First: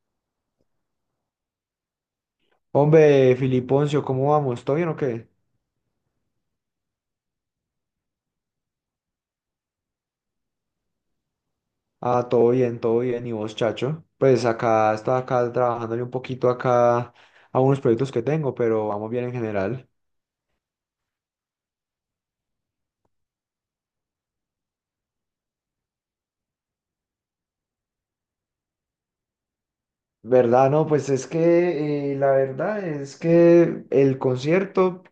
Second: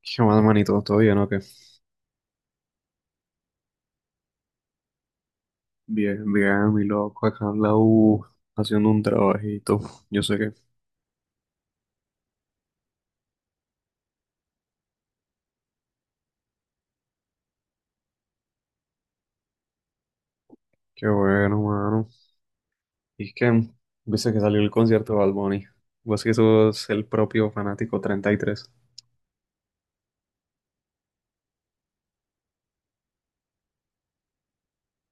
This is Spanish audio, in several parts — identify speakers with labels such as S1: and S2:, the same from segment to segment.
S1: ¿Qué más, manito? ¿Todo bien o qué?
S2: Hombre, Filiponcio, ¿cómo vamos? ¿Todo bien o qué?
S1: Bien, mi loco, acá en la U, haciendo un trabajito. Yo sé que,
S2: Ah, todo bien, todo bien. ¿Y vos, chacho? Pues acá estaba acá trabajándole un poquito acá a unos proyectos que tengo, pero vamos bien en general.
S1: qué bueno, mano. Y es que, viste que salió el concierto de Bad Bunny. Vos que sos el propio fanático 33.
S2: ¿Verdad? No, pues es que la verdad es que el concierto.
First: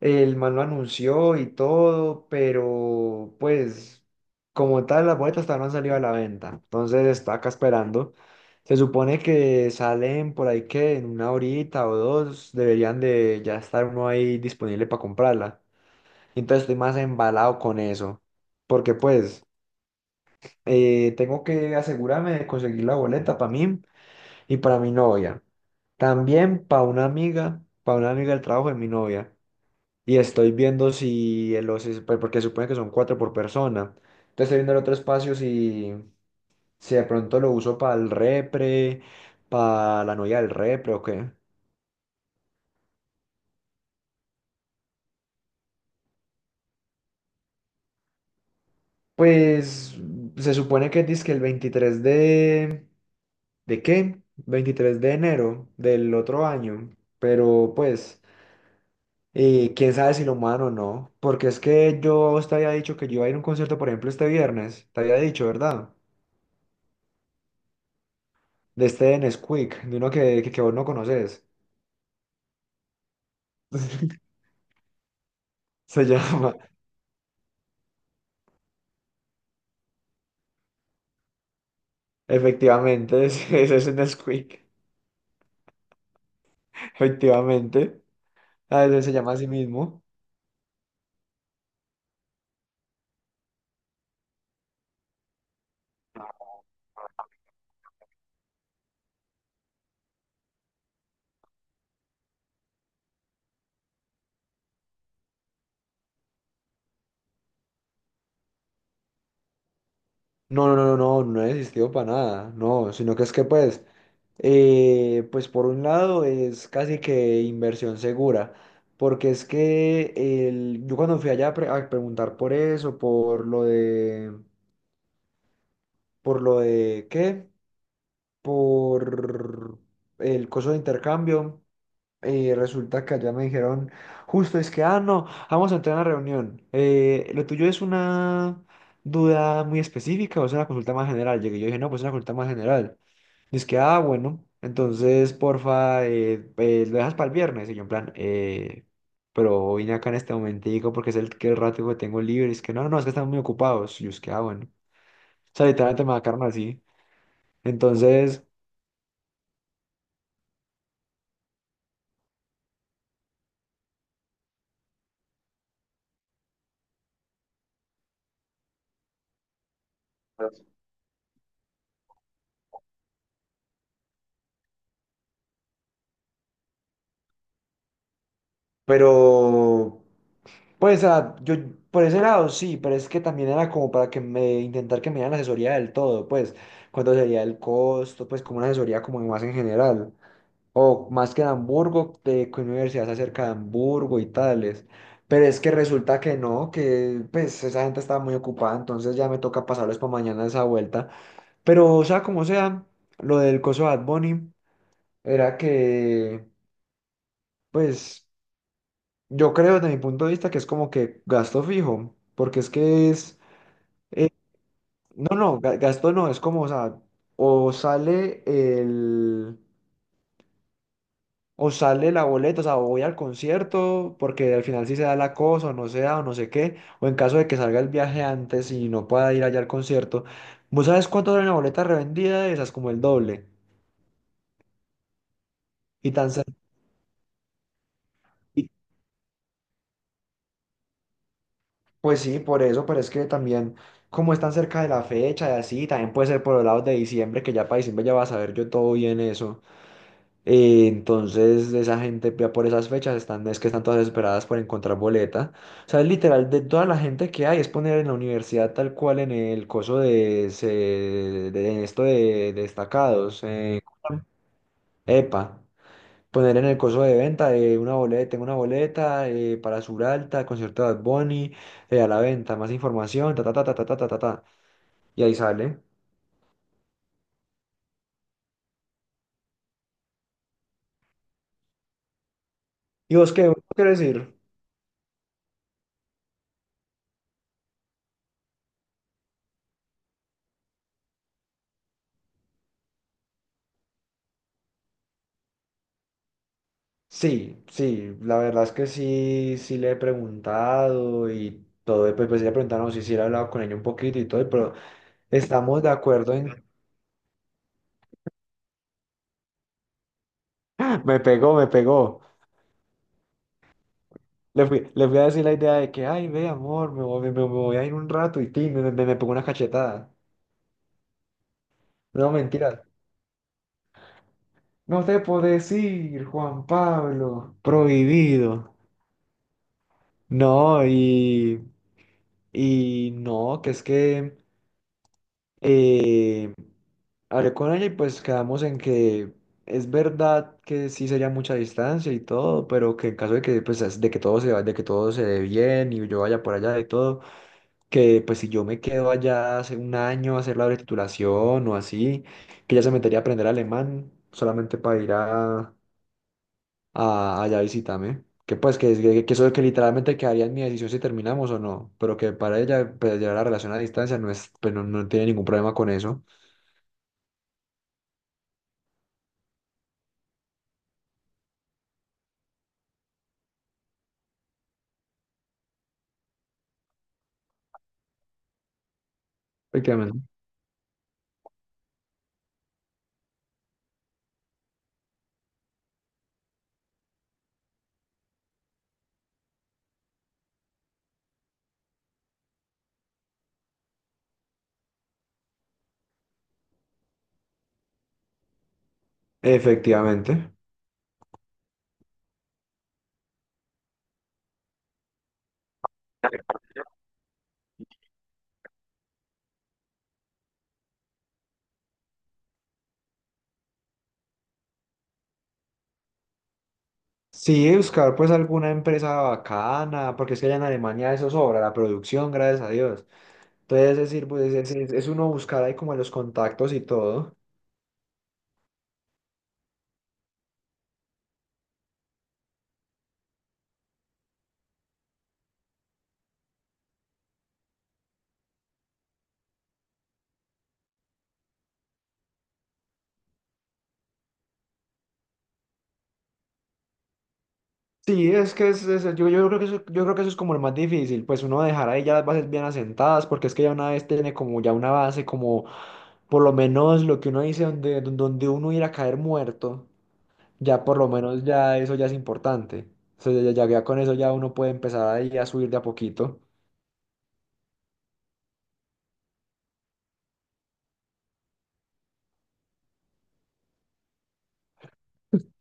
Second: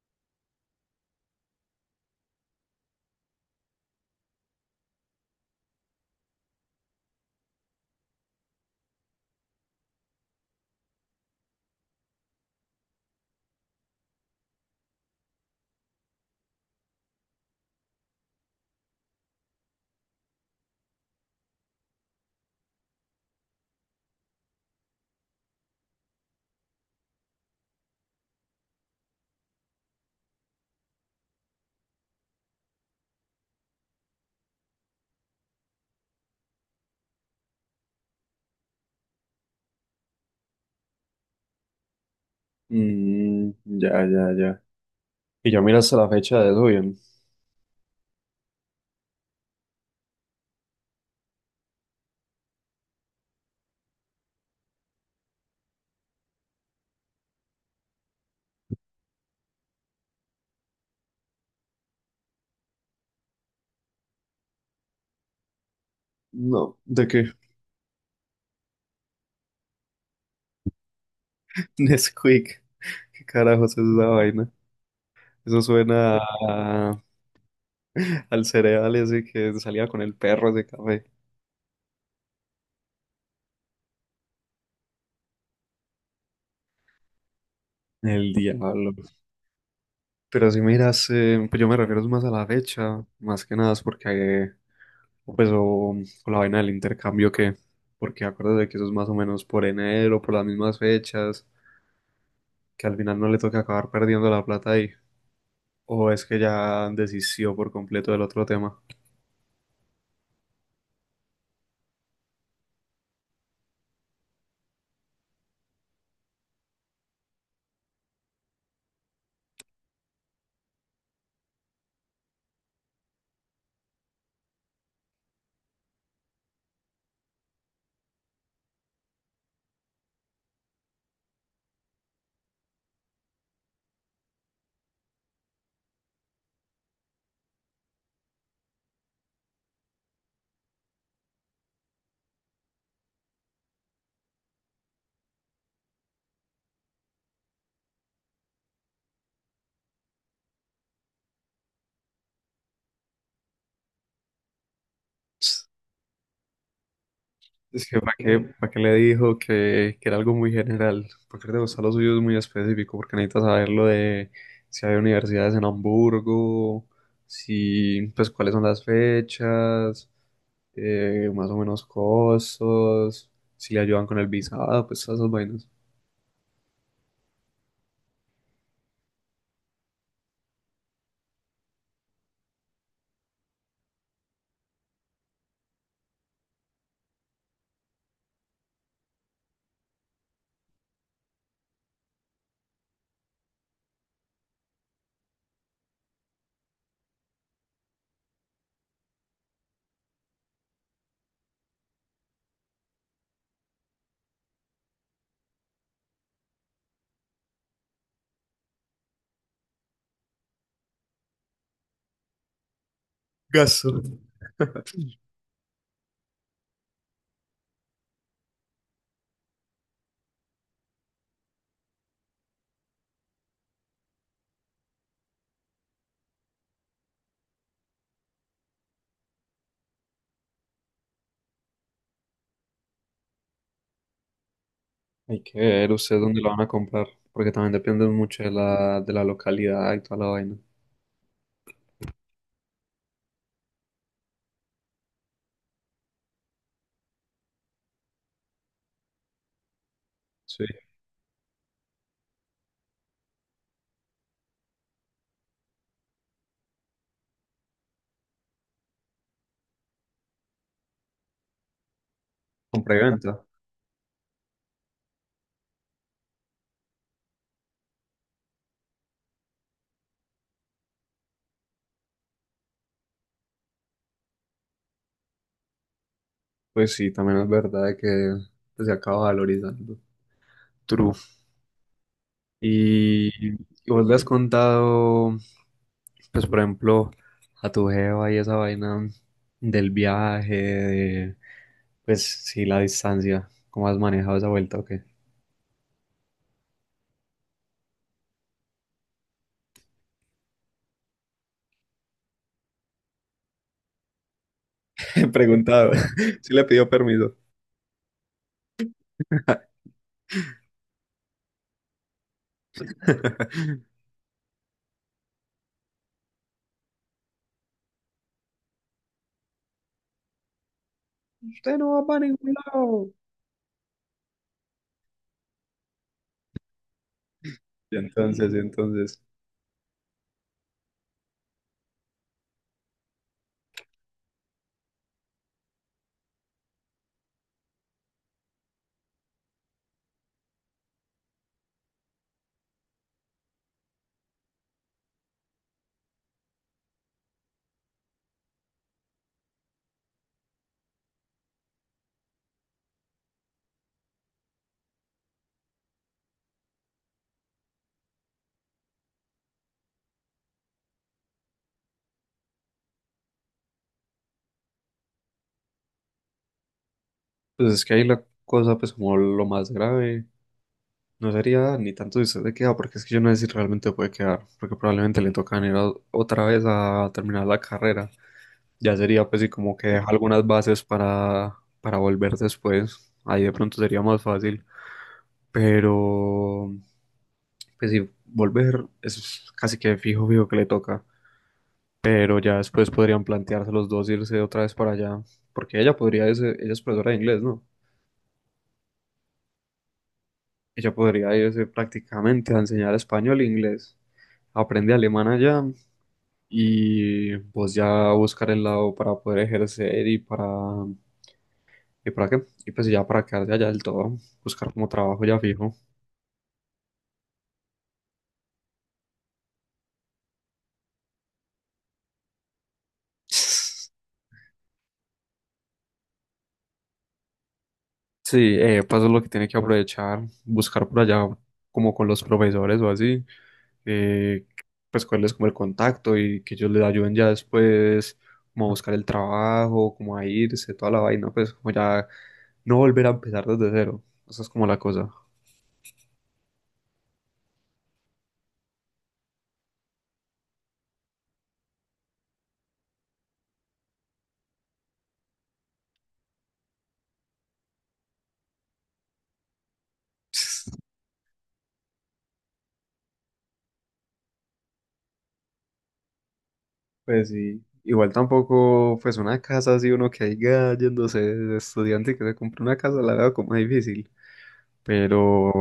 S2: El man lo anunció y todo, pero pues como tal las boletas todavía no han salido a la venta. Entonces está acá esperando. Se supone que salen por ahí que en una horita o dos deberían de ya estar uno ahí disponible para comprarla. Entonces estoy más embalado con eso, porque pues tengo que asegurarme de conseguir la boleta para mí y para mi novia. También para una amiga del trabajo de mi novia. Y estoy viendo si en los, pues, porque supone que son cuatro por persona. Entonces estoy viendo el otro espacio si de pronto lo uso para el repre, para la novia del repre o qué.
S1: Ya. Y ya miraste la fecha de eso bien.
S2: Pues se supone que dice que el 23 de. ¿De qué? 23 de enero del otro año. Pero pues, quién sabe si lo muevan o no. Porque es que yo a vos te había dicho que yo iba a ir a un concierto, por ejemplo, este viernes. Te había dicho, ¿verdad?
S1: No, ¿de qué?
S2: De este Nesquik, de uno que vos no conoces.
S1: Nesquik. ¿Qué carajos es esa vaina? Eso
S2: Se
S1: suena
S2: llama,
S1: a- al cereal ese que salía con el perro de café.
S2: efectivamente, ese es un Nesquik, efectivamente.
S1: El
S2: A
S1: diablo.
S2: veces se llama a sí mismo.
S1: Pero si miras, pues yo me refiero más a la fecha, más que nada es porque, o pues, o, o la vaina del intercambio, porque acuérdate que eso es más o menos por enero, por las mismas fechas, que al final no le toca acabar perdiendo la plata ahí, o es que ya desistió por completo del otro tema.
S2: No, no, no, no, no, no existido para nada, no, sino que es que pues, pues por un lado es casi que inversión segura, porque es que el, yo cuando fui allá a, a preguntar por eso, por lo de, ¿qué? Por el coso de intercambio. Y resulta que allá me dijeron, justo es que, ah, no, vamos a entrar a una reunión. Lo tuyo es una duda muy específica o es una consulta más general. Llegué, yo dije, no, pues es una consulta más general. Y es que, ah, bueno, entonces, porfa, lo dejas para el viernes. Y yo en plan, pero vine acá en este momentico porque es el, que el rato que tengo libre. Y es que, no, no, no, es que están muy ocupados. Y yo es que, ah, bueno. O sea, literalmente me marcaron así.
S1: Es que
S2: Entonces.
S1: para qué le dijo que era algo muy general, porque le gustan los suyos muy específico, porque necesita saber lo de si hay universidades en Hamburgo, si, pues cuáles son las fechas, más o menos costos, si le ayudan con el visado, pues todas esas vainas.
S2: Pero, pues, yo por ese lado sí, pero es que también era como para que me intentar que me dieran asesoría del todo, pues cuánto sería el costo, pues como una asesoría como más en general, o más que en Hamburgo, de qué universidad se acerca de Hamburgo y tales. Pero es que resulta que no, que pues esa gente estaba muy ocupada, entonces ya me toca pasarles para mañana esa vuelta. Pero o sea, como sea, lo del coso de Bad Bunny era que pues. Yo creo desde mi punto de vista que es como que gasto fijo, porque es que es,
S1: Gasto.
S2: eh, no, no, gasto no, es como, o sea, o sale el, o sale la boleta, o sea, o voy al concierto, porque al final sí se da la cosa, o no se da, o no sé qué, o en caso de que salga el viaje antes y no pueda ir allá al concierto, ¿vos sabes cuánto vale una boleta revendida de esas? Como el doble,
S1: Hay que ver
S2: y
S1: ustedes
S2: tan,
S1: dónde lo
S2: sen-
S1: van a comprar, porque también depende mucho de
S2: y
S1: de la localidad y toda la vaina.
S2: pues sí, por eso, pero es que también, como están cerca de la fecha y así, también puede ser por los lados de diciembre, que ya para diciembre ya va a saber yo todo bien eso.
S1: Sí,
S2: Entonces, esa gente ya por esas fechas están, es que están todas desesperadas por encontrar boleta. O sea, es literal, de toda la gente que hay, es poner en la universidad tal cual en el coso de, de esto de
S1: compra y
S2: destacados.
S1: venta.
S2: ¿Cómo se llama? EPA poner en el coso de venta de una boleta, tengo una boleta para Suralta, concierto de Bad Bunny, a la venta, más información, ta ta ta ta ta ta ta ta, ta. Y ahí sale.
S1: Pues sí, también es verdad que pues, se acaba valorizando. True.
S2: ¿Y
S1: Y,
S2: vos
S1: y
S2: qué quieres
S1: vos le has
S2: decir?
S1: contado, pues por ejemplo, a tu jeva y esa vaina del viaje, de, pues sí, la distancia, ¿cómo has manejado esa vuelta o qué?
S2: Sí, sí, la verdad es que sí, sí le he preguntado y todo, y pues sí le preguntaron si sí, sí le he hablado con ella un poquito y todo, pero
S1: he
S2: estamos de
S1: preguntado
S2: acuerdo
S1: si le
S2: en.
S1: pidió permiso.
S2: Me pegó, me pegó. Le fui a decir la idea de que, ay, ve, amor, me voy, me voy a ir un rato y ti, me pegó una cachetada.
S1: Usted no va para
S2: No,
S1: ningún
S2: mentira.
S1: lado.
S2: No te puedo decir, Juan Pablo,
S1: Y entonces, y
S2: prohibido.
S1: entonces,
S2: No, y no, que es que eh, hablé con ella y pues quedamos en que es verdad que sí sería mucha distancia y todo, pero que en caso de que, pues, de que todo se vaya, de que todo se dé bien y yo vaya por allá y todo, que pues si yo me quedo allá hace un año a hacer la titulación o así, que ella se metería a aprender alemán solamente para ir a allá visítame. Que pues que eso que literalmente quedaría en mi decisión si terminamos o no, pero que para ella pues, llevar la relación a distancia no es, pues, no, no tiene ningún problema con eso.
S1: pues es que ahí la cosa, pues como lo más grave no sería ni tanto si usted se queda, porque es que yo no sé si realmente puede quedar, porque probablemente le tocan otra vez a terminar la carrera. Ya sería pues sí como que deja
S2: Efectivamente.
S1: algunas bases para volver después. Ahí de pronto sería más fácil. Pero pues sí, volver es casi que fijo, fijo que le toca. Pero ya después podrían plantearse los dos irse otra vez para allá. Porque ella podría irse, ella es profesora de inglés, ¿no?
S2: Efectivamente.
S1: Ella podría irse prácticamente a enseñar español e inglés. Aprende alemán allá y pues ya buscar el lado para poder ejercer y para... ¿Y para qué? Y pues ya para quedarse allá del todo, buscar como trabajo ya fijo.
S2: Sí, buscar pues alguna empresa bacana, porque es que allá en Alemania eso sobra, la producción, gracias a Dios. Entonces es decir, pues es uno buscar ahí como los contactos y todo.
S1: Sí, pues eso es lo que tiene que aprovechar, buscar por allá como con los profesores o así, eh, pues cuál es como el contacto y que ellos les ayuden ya después como a buscar el trabajo, como a irse, toda la vaina, pues como ya no volver a empezar desde cero. Esa es como la cosa.
S2: Sí, es que yo creo que eso, yo creo que eso es como lo más difícil, pues uno dejar ahí ya las bases bien asentadas, porque es que ya una vez tiene como ya una base, como por lo menos lo que uno dice donde uno ir a caer muerto, ya por lo menos ya eso ya es importante. O sea, ya con eso ya uno puede empezar ahí a subir de a poquito.
S1: Pues sí, igual tampoco, pues una casa así, uno que haya yéndose de estudiante y que se compre una casa, la veo como difícil. Pero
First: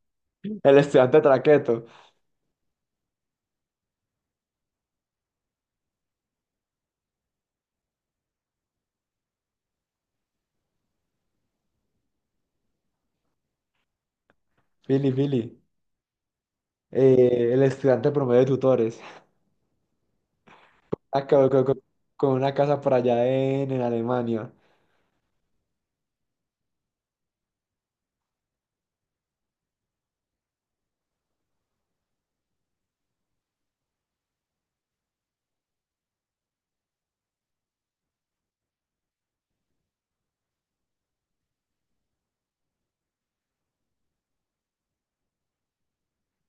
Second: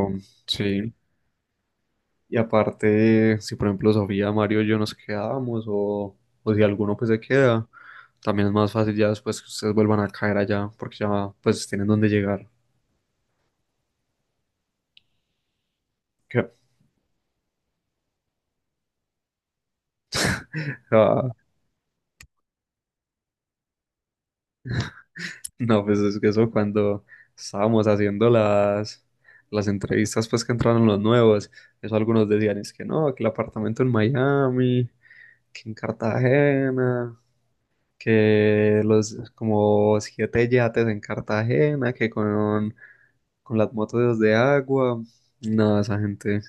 S2: El
S1: sí,
S2: estudiante traqueto,
S1: y aparte, si por ejemplo Sofía, Mario y yo nos quedamos o si alguno pues se queda, también es más fácil ya después que ustedes vuelvan a caer allá porque ya pues tienen dónde llegar.
S2: Fili, Fili,
S1: Que-
S2: el estudiante promedio de tutores,
S1: ah,
S2: acá con, con una casa por allá en Alemania.
S1: no, pues es que eso cuando estábamos haciendo las entrevistas pues que entraron los nuevos, eso algunos decían es que no, que el apartamento en Miami, que en Cartagena, que los como siete yates en Cartagena, que con las motos de agua. No, esa gente.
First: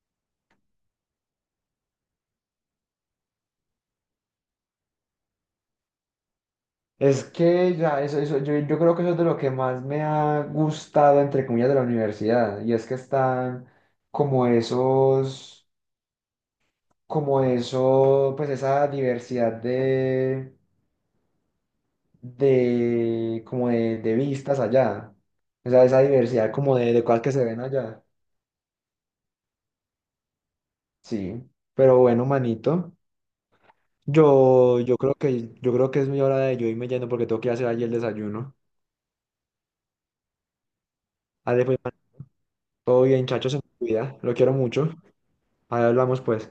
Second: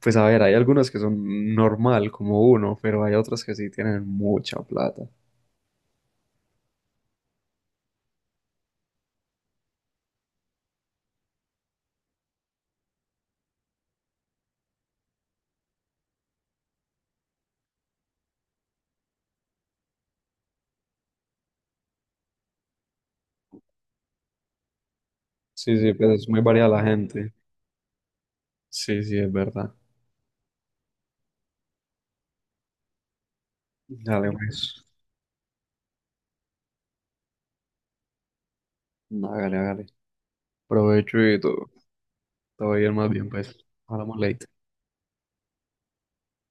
S1: Pues a ver, hay algunas que son normal, como uno, pero hay otras que sí tienen mucha plata.
S2: Es que ya, eso, yo creo que eso es de lo que más me ha gustado, entre comillas, de la universidad. Y es que están como esos, como eso, pues esa diversidad como de vistas allá. O
S1: Sí,
S2: sea,
S1: sí,
S2: esa
S1: pues es muy
S2: diversidad
S1: variada
S2: como
S1: la
S2: de cosas que
S1: gente.
S2: se ven allá.
S1: Sí, sí, es verdad.
S2: Sí. Pero bueno, manito,
S1: Dale,
S2: yo,
S1: pues.
S2: yo creo que, yo creo que es mi hora de yo irme yendo porque tengo que ir a hacer allí el desayuno.
S1: Hágale, hágale. Provecho y
S2: Dale,
S1: todo.
S2: pues, man,
S1: Todo bien,
S2: todo
S1: más
S2: bien,
S1: bien,
S2: chacho,
S1: pues.
S2: se me cuida.
S1: Hablamos
S2: Lo
S1: ley.
S2: quiero mucho. Ahí hablamos, pues.